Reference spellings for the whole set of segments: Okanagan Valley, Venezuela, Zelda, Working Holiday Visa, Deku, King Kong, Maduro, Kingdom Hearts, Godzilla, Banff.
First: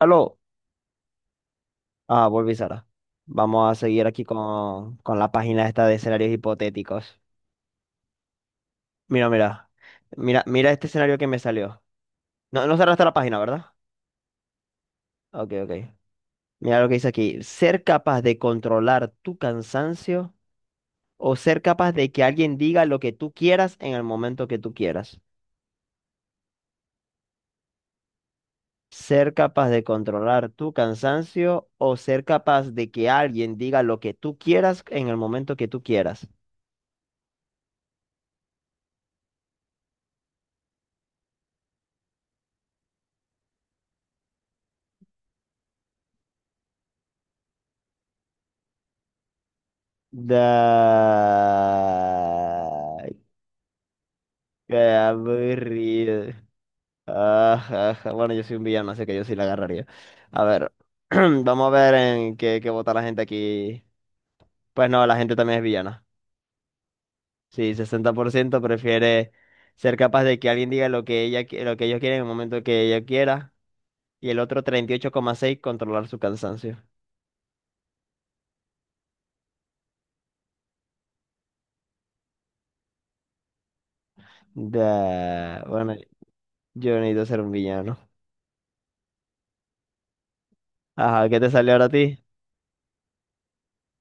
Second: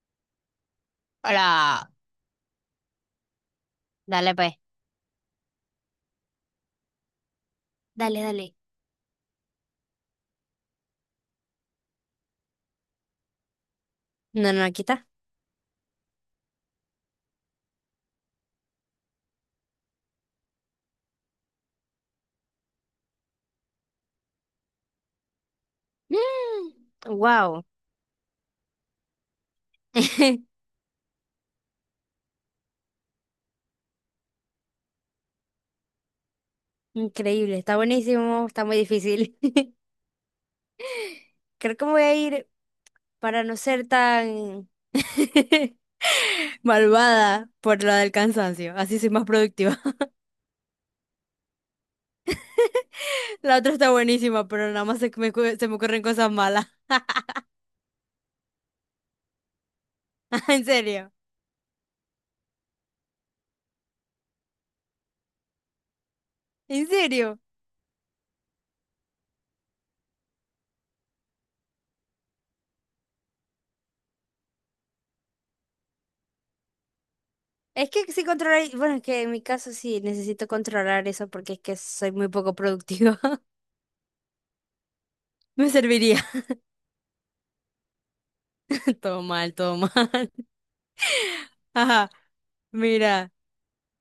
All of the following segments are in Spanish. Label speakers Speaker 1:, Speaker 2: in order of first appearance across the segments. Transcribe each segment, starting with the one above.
Speaker 1: Aló,
Speaker 2: Hola.
Speaker 1: volví Sara. Vamos a seguir aquí
Speaker 2: Dale, pues.
Speaker 1: con la página esta de escenarios hipotéticos.
Speaker 2: Dale, dale.
Speaker 1: Mira, mira, mira, mira este escenario que me salió. No, no cerraste la página, ¿verdad?
Speaker 2: No, no, aquí está.
Speaker 1: Ok, ok. Mira lo que dice aquí. Ser capaz de controlar tu cansancio o ser capaz de que alguien diga lo que tú quieras en el momento que tú quieras.
Speaker 2: Wow.
Speaker 1: Ser capaz de controlar tu cansancio o ser capaz de que alguien diga lo que tú quieras en el momento que tú quieras.
Speaker 2: Increíble. Está buenísimo. Está muy difícil. Creo que me voy a ir para no ser tan malvada por la del cansancio. Así soy más productiva.
Speaker 1: Da...
Speaker 2: La otra está buenísima, pero
Speaker 1: Qué
Speaker 2: nada más se me ocurren cosas
Speaker 1: aburrido.
Speaker 2: malas.
Speaker 1: Ajá, ajá. Bueno, yo soy un villano, así que yo sí la agarraría. A
Speaker 2: En
Speaker 1: ver,
Speaker 2: serio.
Speaker 1: vamos a ver en qué vota la gente aquí. Pues no, la gente también es villana.
Speaker 2: En serio.
Speaker 1: Sí, 60% prefiere ser capaz de que alguien diga lo que ella, lo que ellos quieren en el momento que ella quiera. Y el otro 38,6 controlar su cansancio.
Speaker 2: Es que sí controlar, bueno, es que en mi caso sí necesito controlar eso porque es que soy muy poco productiva.
Speaker 1: Da...
Speaker 2: Me
Speaker 1: Bueno,
Speaker 2: serviría.
Speaker 1: yo necesito ser un villano.
Speaker 2: Todo mal, todo mal.
Speaker 1: Ajá, ¿qué te salió ahora a
Speaker 2: Ajá,
Speaker 1: ti?
Speaker 2: mira.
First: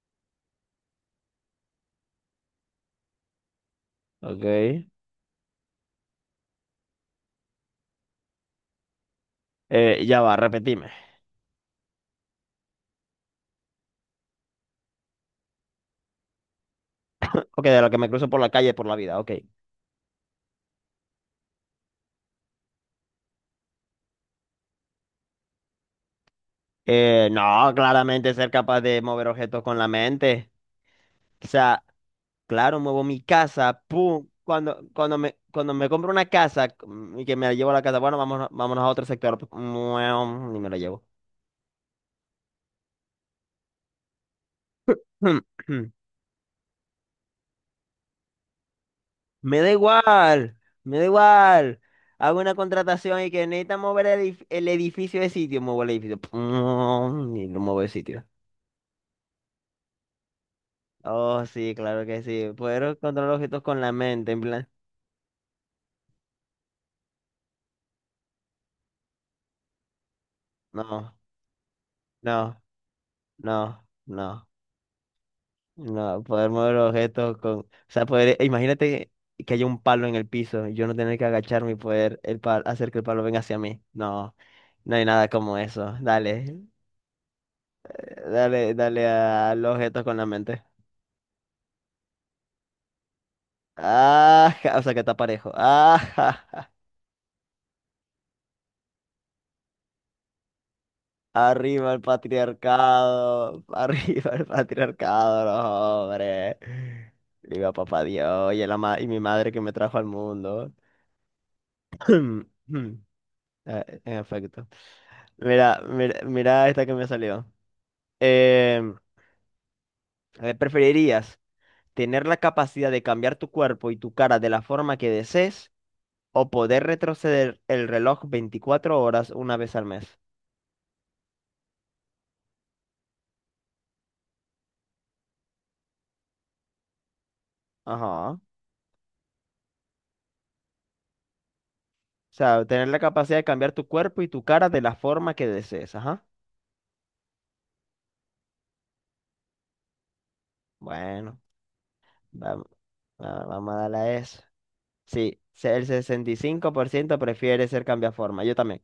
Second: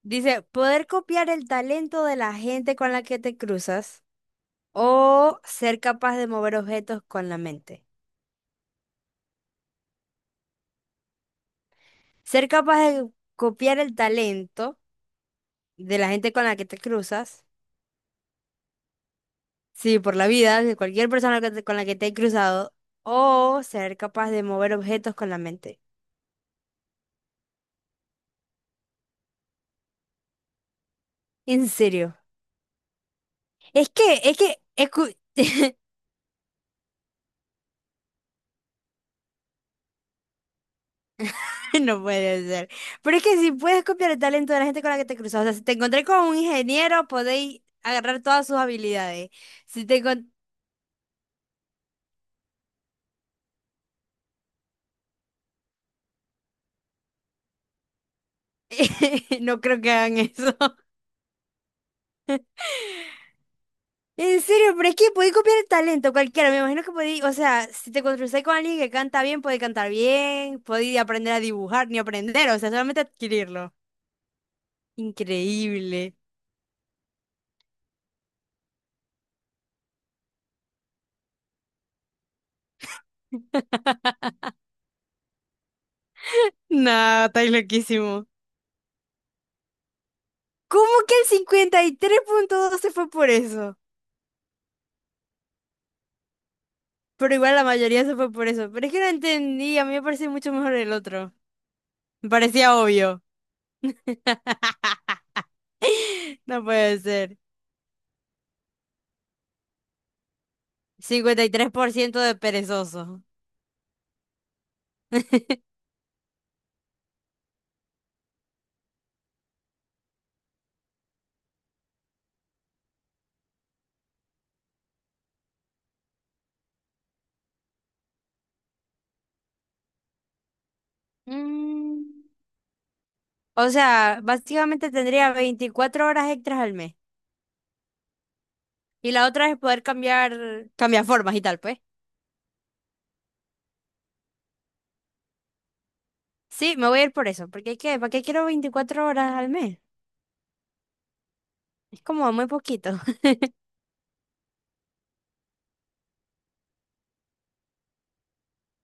Speaker 2: Dice, poder copiar el talento de la gente con la que te cruzas
Speaker 1: Ok.
Speaker 2: o ser capaz de mover objetos con la mente.
Speaker 1: Ya va, repetime.
Speaker 2: Ser capaz de copiar el talento de la gente con la que te cruzas,
Speaker 1: Ok, de lo que me cruzo por la calle, por la vida, ok.
Speaker 2: sí, por la vida, de cualquier persona con la que te he cruzado, o ser capaz de mover objetos con la mente.
Speaker 1: No, claramente ser capaz de mover objetos con la mente. O
Speaker 2: En
Speaker 1: sea,
Speaker 2: serio.
Speaker 1: claro, muevo mi casa,
Speaker 2: Es que,
Speaker 1: pum.
Speaker 2: es que, escu-
Speaker 1: Cuando me compro una casa, y que me la llevo a la casa, bueno, vámonos, vámonos a otro sector. Mueom, ni me la llevo.
Speaker 2: no puede ser. Pero es que si puedes copiar el talento de la gente con la que te cruzas, o sea, si te encontré con un ingeniero, podéis agarrar todas sus habilidades.
Speaker 1: Me da
Speaker 2: Si te encon-
Speaker 1: igual, me da igual. Hago una contratación y que necesita mover el edificio de sitio, muevo el edificio. Pum, y lo muevo de sitio.
Speaker 2: No creo que hagan eso.
Speaker 1: Oh, sí, claro que sí. Poder controlar objetos con la mente,
Speaker 2: En
Speaker 1: en plan.
Speaker 2: serio, pero es que podéis copiar el talento cualquiera. Me imagino que podéis, o sea, si te cruzáis con alguien que canta bien, podéis cantar bien, podéis
Speaker 1: No.
Speaker 2: aprender a dibujar, ni aprender, o
Speaker 1: No,
Speaker 2: sea, solamente adquirirlo.
Speaker 1: no, no,
Speaker 2: Increíble.
Speaker 1: no, poder mover objetos con, o sea, poder, imagínate que haya un palo en el piso y yo no tener que agacharme y poder hacer que el palo venga hacia mí. No, no hay nada como eso. Dale,
Speaker 2: No, estáis loquísimo.
Speaker 1: dale, dale al objetos con la mente.
Speaker 2: ¿Cómo que el 53,2 se fue por eso?
Speaker 1: Ah, ja, o sea que está parejo. Ah, ja,
Speaker 2: Pero igual la mayoría se fue por eso. Pero es que no entendí, a mí me parecía mucho mejor el otro.
Speaker 1: arriba el
Speaker 2: Me parecía obvio.
Speaker 1: patriarcado, arriba el patriarcado, no, hombre.
Speaker 2: No puede ser.
Speaker 1: Viva papá Dios y mi madre que me trajo al mundo.
Speaker 2: 53% de perezoso.
Speaker 1: Ah, en efecto. Mira, mira, mira esta que me salió. Em, ¿Preferirías tener la capacidad de cambiar tu cuerpo y tu cara de la forma que desees o poder retroceder el reloj 24 horas una vez al mes?
Speaker 2: Mm. O sea, básicamente tendría 24 horas extras al mes.
Speaker 1: Ajá. O
Speaker 2: Y la otra es poder cambiar, cambiar formas y tal, pues.
Speaker 1: sea, tener la capacidad de cambiar tu cuerpo y tu cara de la forma que desees. Ajá.
Speaker 2: Sí, me voy a ir por eso. Porque ¿qué? ¿Para qué quiero 24 horas al mes?
Speaker 1: Bueno,
Speaker 2: Es como muy
Speaker 1: vam-
Speaker 2: poquito.
Speaker 1: vamos a darle a eso. Sí, el 65% prefiere ser cambiaforma. Yo también.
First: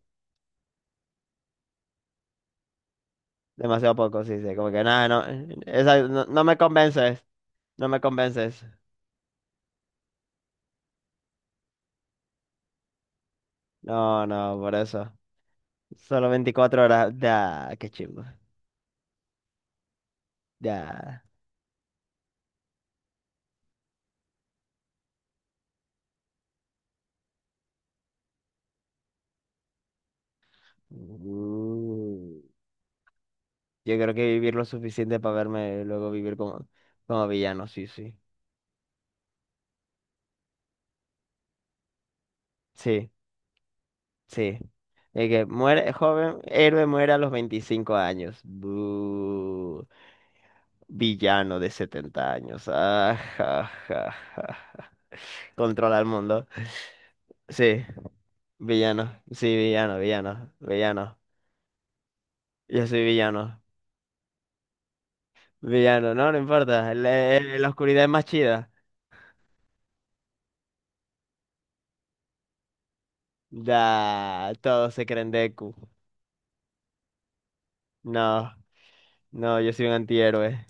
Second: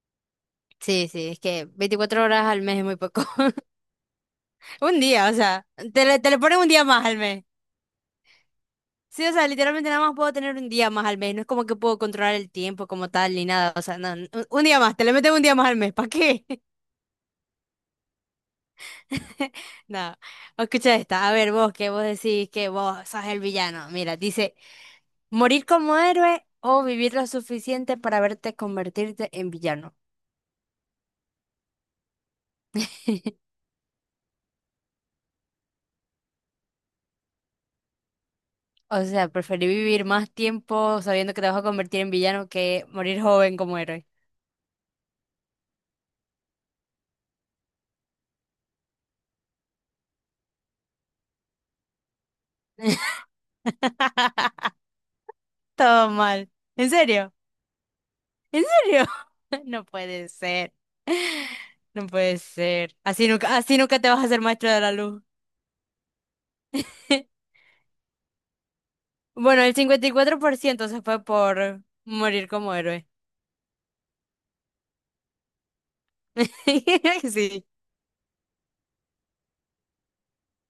Speaker 2: Sí, sí, es que 24 horas al mes es muy poco.
Speaker 1: Demasiado poco, sí, sí. Como que
Speaker 2: Un
Speaker 1: nada, no,
Speaker 2: día, o sea,
Speaker 1: esa
Speaker 2: te le,
Speaker 1: no,
Speaker 2: te le
Speaker 1: no me
Speaker 2: ponen un día más al
Speaker 1: convence.
Speaker 2: mes.
Speaker 1: No me convences.
Speaker 2: Sí, o sea, literalmente nada más puedo tener un día más al mes. No es como que puedo controlar el tiempo como tal ni nada. O sea, no,
Speaker 1: No,
Speaker 2: un,
Speaker 1: no,
Speaker 2: un
Speaker 1: por
Speaker 2: día más, te
Speaker 1: eso.
Speaker 2: le meten un día más al mes. ¿Para
Speaker 1: Solo
Speaker 2: qué?
Speaker 1: 24 horas. Ya, qué chimbo.
Speaker 2: No. Escucha
Speaker 1: Ya.
Speaker 2: esta. A ver, vos que vos decís que vos sos el villano. Mira, dice, morir como héroe o vivir lo suficiente para verte convertirte en villano.
Speaker 1: Uh, yo creo que vivir lo suficiente para verme luego vivir como villano, sí, sí.
Speaker 2: O sea, preferí vivir más tiempo sabiendo que te vas a convertir en villano que
Speaker 1: Sí,
Speaker 2: morir joven como héroe.
Speaker 1: sí. De que muere, joven, héroe muere a los 25 años. Buh. Villano de 70 años. Ah, ja, ja, ja, ja. Controla el
Speaker 2: Todo
Speaker 1: mundo.
Speaker 2: mal. ¿En serio?
Speaker 1: Sí,
Speaker 2: ¿En serio?
Speaker 1: villano. Sí,
Speaker 2: No
Speaker 1: villano,
Speaker 2: puede
Speaker 1: villano,
Speaker 2: ser.
Speaker 1: villano.
Speaker 2: No puede
Speaker 1: Yo
Speaker 2: ser.
Speaker 1: soy villano.
Speaker 2: Así nunca te vas a hacer maestro de la luz.
Speaker 1: Villano, no, no importa. La, eh, la oscuridad es más chida.
Speaker 2: Bueno, el 54% se fue por morir como héroe.
Speaker 1: Da, todos se creen Deku.
Speaker 2: Sí,
Speaker 1: No, no, yo soy un antihéroe.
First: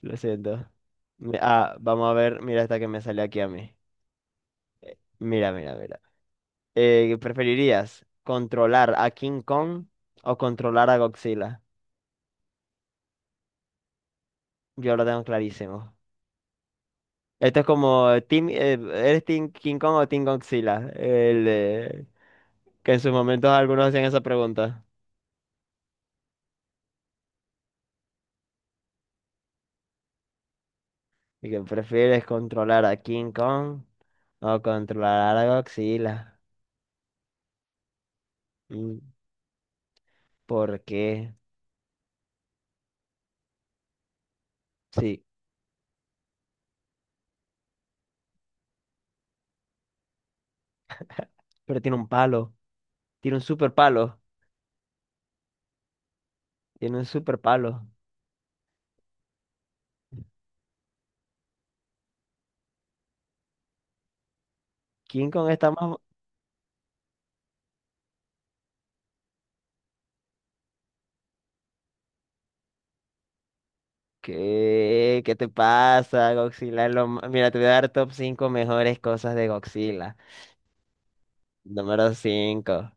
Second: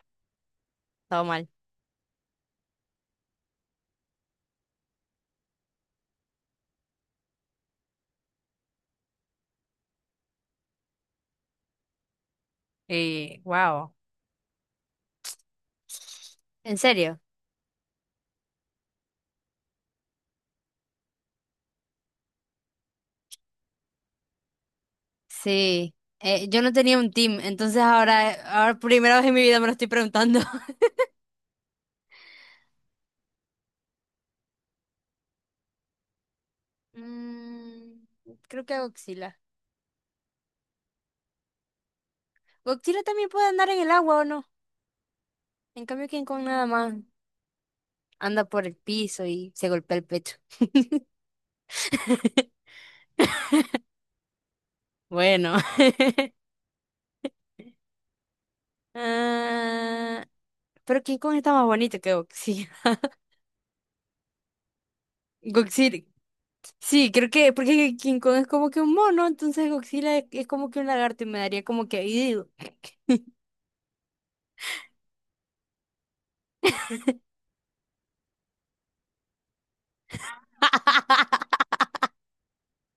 Speaker 1: Lo siento.
Speaker 2: todo mal.
Speaker 1: Vamos a ver, mira esta que me sale aquí a mí. Mira, mira, mira. ¿Preferirías controlar a King Kong o controlar a Godzilla?
Speaker 2: Y, wow.
Speaker 1: Yo lo tengo clarísimo.
Speaker 2: ¿En serio?
Speaker 1: Esto es como, team, ¿eres Team King Kong o Team Godzilla? Que en sus momentos algunos hacían esa pregunta.
Speaker 2: Sí. Yo no tenía un team, entonces ahora primera vez en mi vida me lo estoy preguntando.
Speaker 1: ¿Y que prefieres controlar a King Kong o controlar a Godzilla?
Speaker 2: Mm, Creo que
Speaker 1: Mm,
Speaker 2: Godzilla.
Speaker 1: ¿por qué?
Speaker 2: Godzilla también puede andar en el agua, ¿o no?
Speaker 1: Sí,
Speaker 2: En cambio, King Kong nada más anda por el piso y se golpea el pecho.
Speaker 1: pero tiene un palo. Tiene un super palo.
Speaker 2: Bueno.
Speaker 1: Tiene un super palo.
Speaker 2: Ah, pero King Kong está más bonito que Godzilla.
Speaker 1: King Kong está más...
Speaker 2: Godzilla. Sí, creo que porque King Kong es como que un mono, entonces Godzilla es como que un lagarto y me daría como que... "Ew".
Speaker 1: ¿Qué? ¿Qué te pasa? Godzilla es lo ma- Mira, te voy a dar top cinco mejores cosas de Godzilla. Número 5,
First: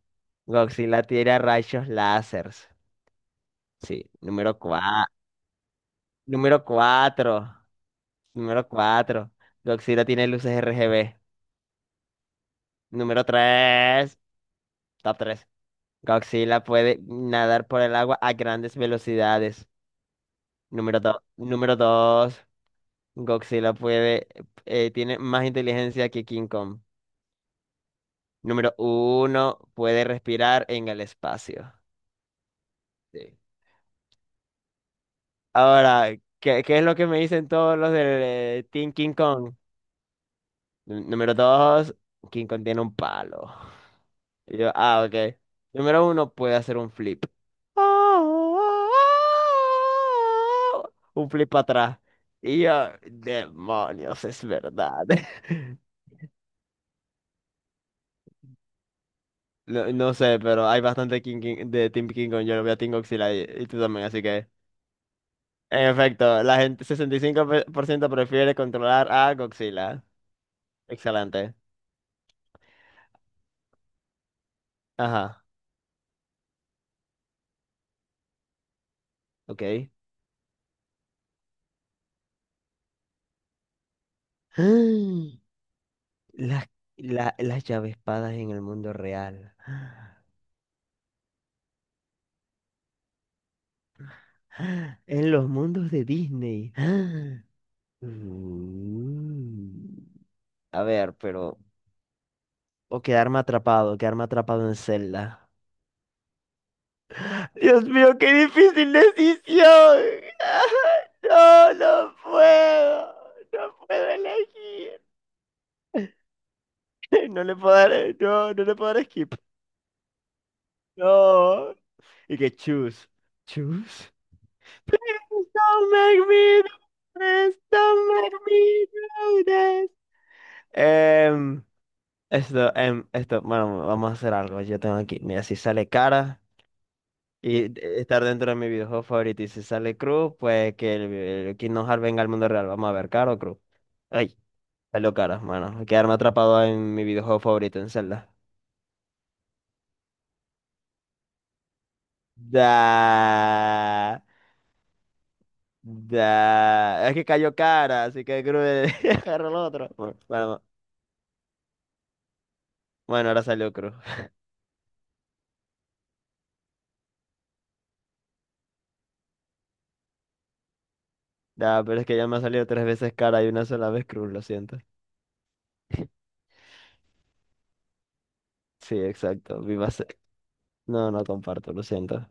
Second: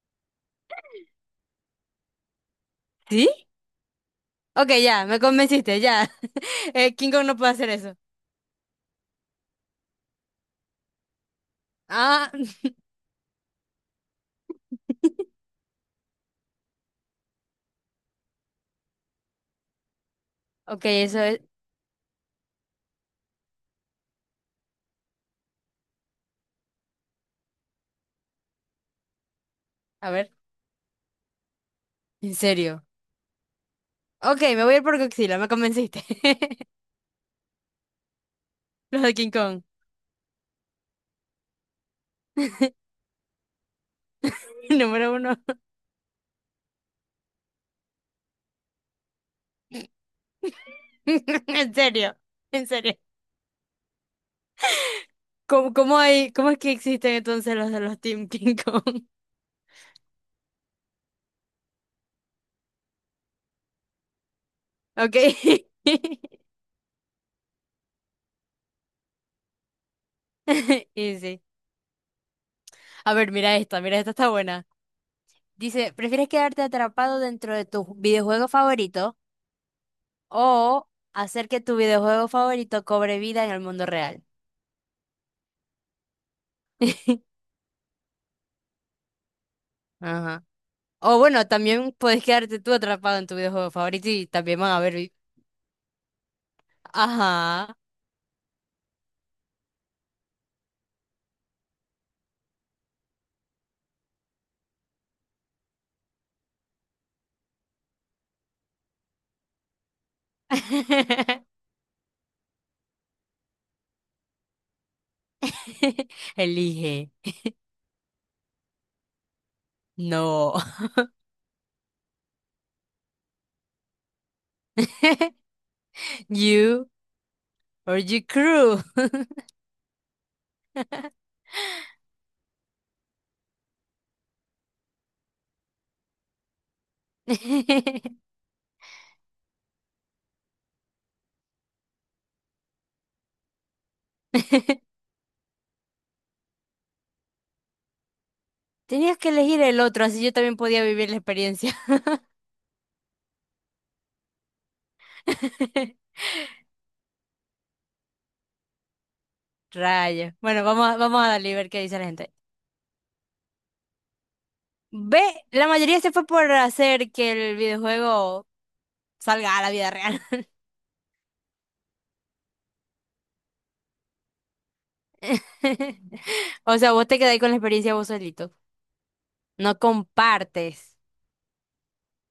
Speaker 1: Godzilla tira rayos láseres.
Speaker 2: ¿Sí?
Speaker 1: Sí.
Speaker 2: Ok, ya, me convenciste, ya.
Speaker 1: Número
Speaker 2: King Kong no puede
Speaker 1: 4,
Speaker 2: hacer eso.
Speaker 1: Número 4. Godzilla tiene luces RGB.
Speaker 2: Ah,
Speaker 1: Número 3, Top 3, Godzilla puede nadar por el agua a grandes velocidades.
Speaker 2: ok, eso es...
Speaker 1: Número 2, Godzilla puede, tiene más inteligencia que King Kong. Número uno, puede
Speaker 2: A ver,
Speaker 1: respirar en el espacio.
Speaker 2: en serio.
Speaker 1: Sí.
Speaker 2: Ok, me voy a ir por Godzilla, me convenciste.
Speaker 1: Ahora, qué es lo que me dicen todos los del Team
Speaker 2: Los
Speaker 1: King
Speaker 2: de King
Speaker 1: Kong?
Speaker 2: Kong.
Speaker 1: Número 2, King Kong tiene un palo. Y yo, ah,
Speaker 2: Número
Speaker 1: ok.
Speaker 2: uno.
Speaker 1: Número uno, puede hacer un flip. Un flip para
Speaker 2: En
Speaker 1: atrás.
Speaker 2: serio,
Speaker 1: Y
Speaker 2: en
Speaker 1: yo,
Speaker 2: serio.
Speaker 1: demonios, es verdad.
Speaker 2: ¿Cómo, cómo hay, cómo es que existen entonces los de los Team King Kong?
Speaker 1: No, no sé, pero hay bastante de Team King Kong. Yo lo veo a Team Godzilla y tú también, así que.
Speaker 2: Ok.
Speaker 1: En efecto, la gente, 65% prefiere controlar a Godzilla.
Speaker 2: Y sí.
Speaker 1: Excelente.
Speaker 2: A ver, mira esta está buena.
Speaker 1: Ajá,
Speaker 2: Dice, ¿prefieres quedarte atrapado dentro de tu videojuego favorito
Speaker 1: ok.
Speaker 2: o hacer que tu videojuego favorito cobre vida en el mundo real?
Speaker 1: Las, las llavespadas en el mundo real.
Speaker 2: Ajá. O bueno, también puedes quedarte tú atrapado en tu videojuego favorito y también van a ver.
Speaker 1: ¡Ah! En los mundos de Disney. ¡Ah!
Speaker 2: Ajá.
Speaker 1: Mm. A ver, pero... O quedarme atrapado en celda. Dios mío, qué difícil decisión. No, no puedo. No puedo elegir.
Speaker 2: Elige.
Speaker 1: No le puedo dar, no le puedo dar skip.
Speaker 2: No.
Speaker 1: No. Y que choose. Choose. Please don't make me do
Speaker 2: You
Speaker 1: this.
Speaker 2: or
Speaker 1: Don't
Speaker 2: your
Speaker 1: make
Speaker 2: crew.
Speaker 1: me do this. Em, esto, bueno, vamos a hacer algo. Yo tengo aquí, mira, si sale cara y estar dentro de mi videojuego favorito, y si sale cruz, pues que el Kingdom Hearts venga al mundo real. Vamos a ver, cara o cruz. Ay, salió cara, mano. Quedarme atrapado en mi videojuego favorito, en Zelda.
Speaker 2: Tenías que elegir el otro, así yo también podía vivir la experiencia.
Speaker 1: Da, da. Es que cayó cara, así que cruz agarró el otro. Bueno,
Speaker 2: Rayo.
Speaker 1: bueno,
Speaker 2: Bueno, vamos a darle y ver qué dice la gente.
Speaker 1: bueno, ahora salió cruz.
Speaker 2: Ve, la mayoría se fue por hacer que el videojuego salga a la vida real.
Speaker 1: Da, pero es que ya me ha salido tres veces cara y una sola vez cruz, lo siento.
Speaker 2: O sea, vos te quedáis con la experiencia vos solito.
Speaker 1: Sí, exacto.
Speaker 2: No
Speaker 1: Viva.
Speaker 2: compartes.
Speaker 1: No, no comparto, lo siento.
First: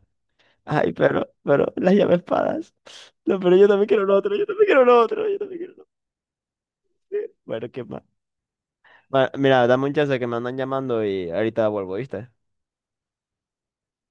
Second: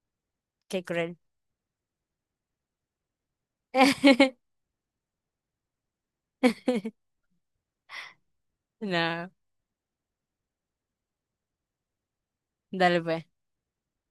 Speaker 2: Qué
Speaker 1: Ay,
Speaker 2: cruel.
Speaker 1: pero, las llaves espadas. No, pero yo también quiero lo otro, yo también quiero lo otro, yo también quiero lo otro. Bueno, qué más. Bueno,
Speaker 2: No,
Speaker 1: mira, dame un chance que me andan llamando y ahorita vuelvo, ¿viste?
Speaker 2: dale pues.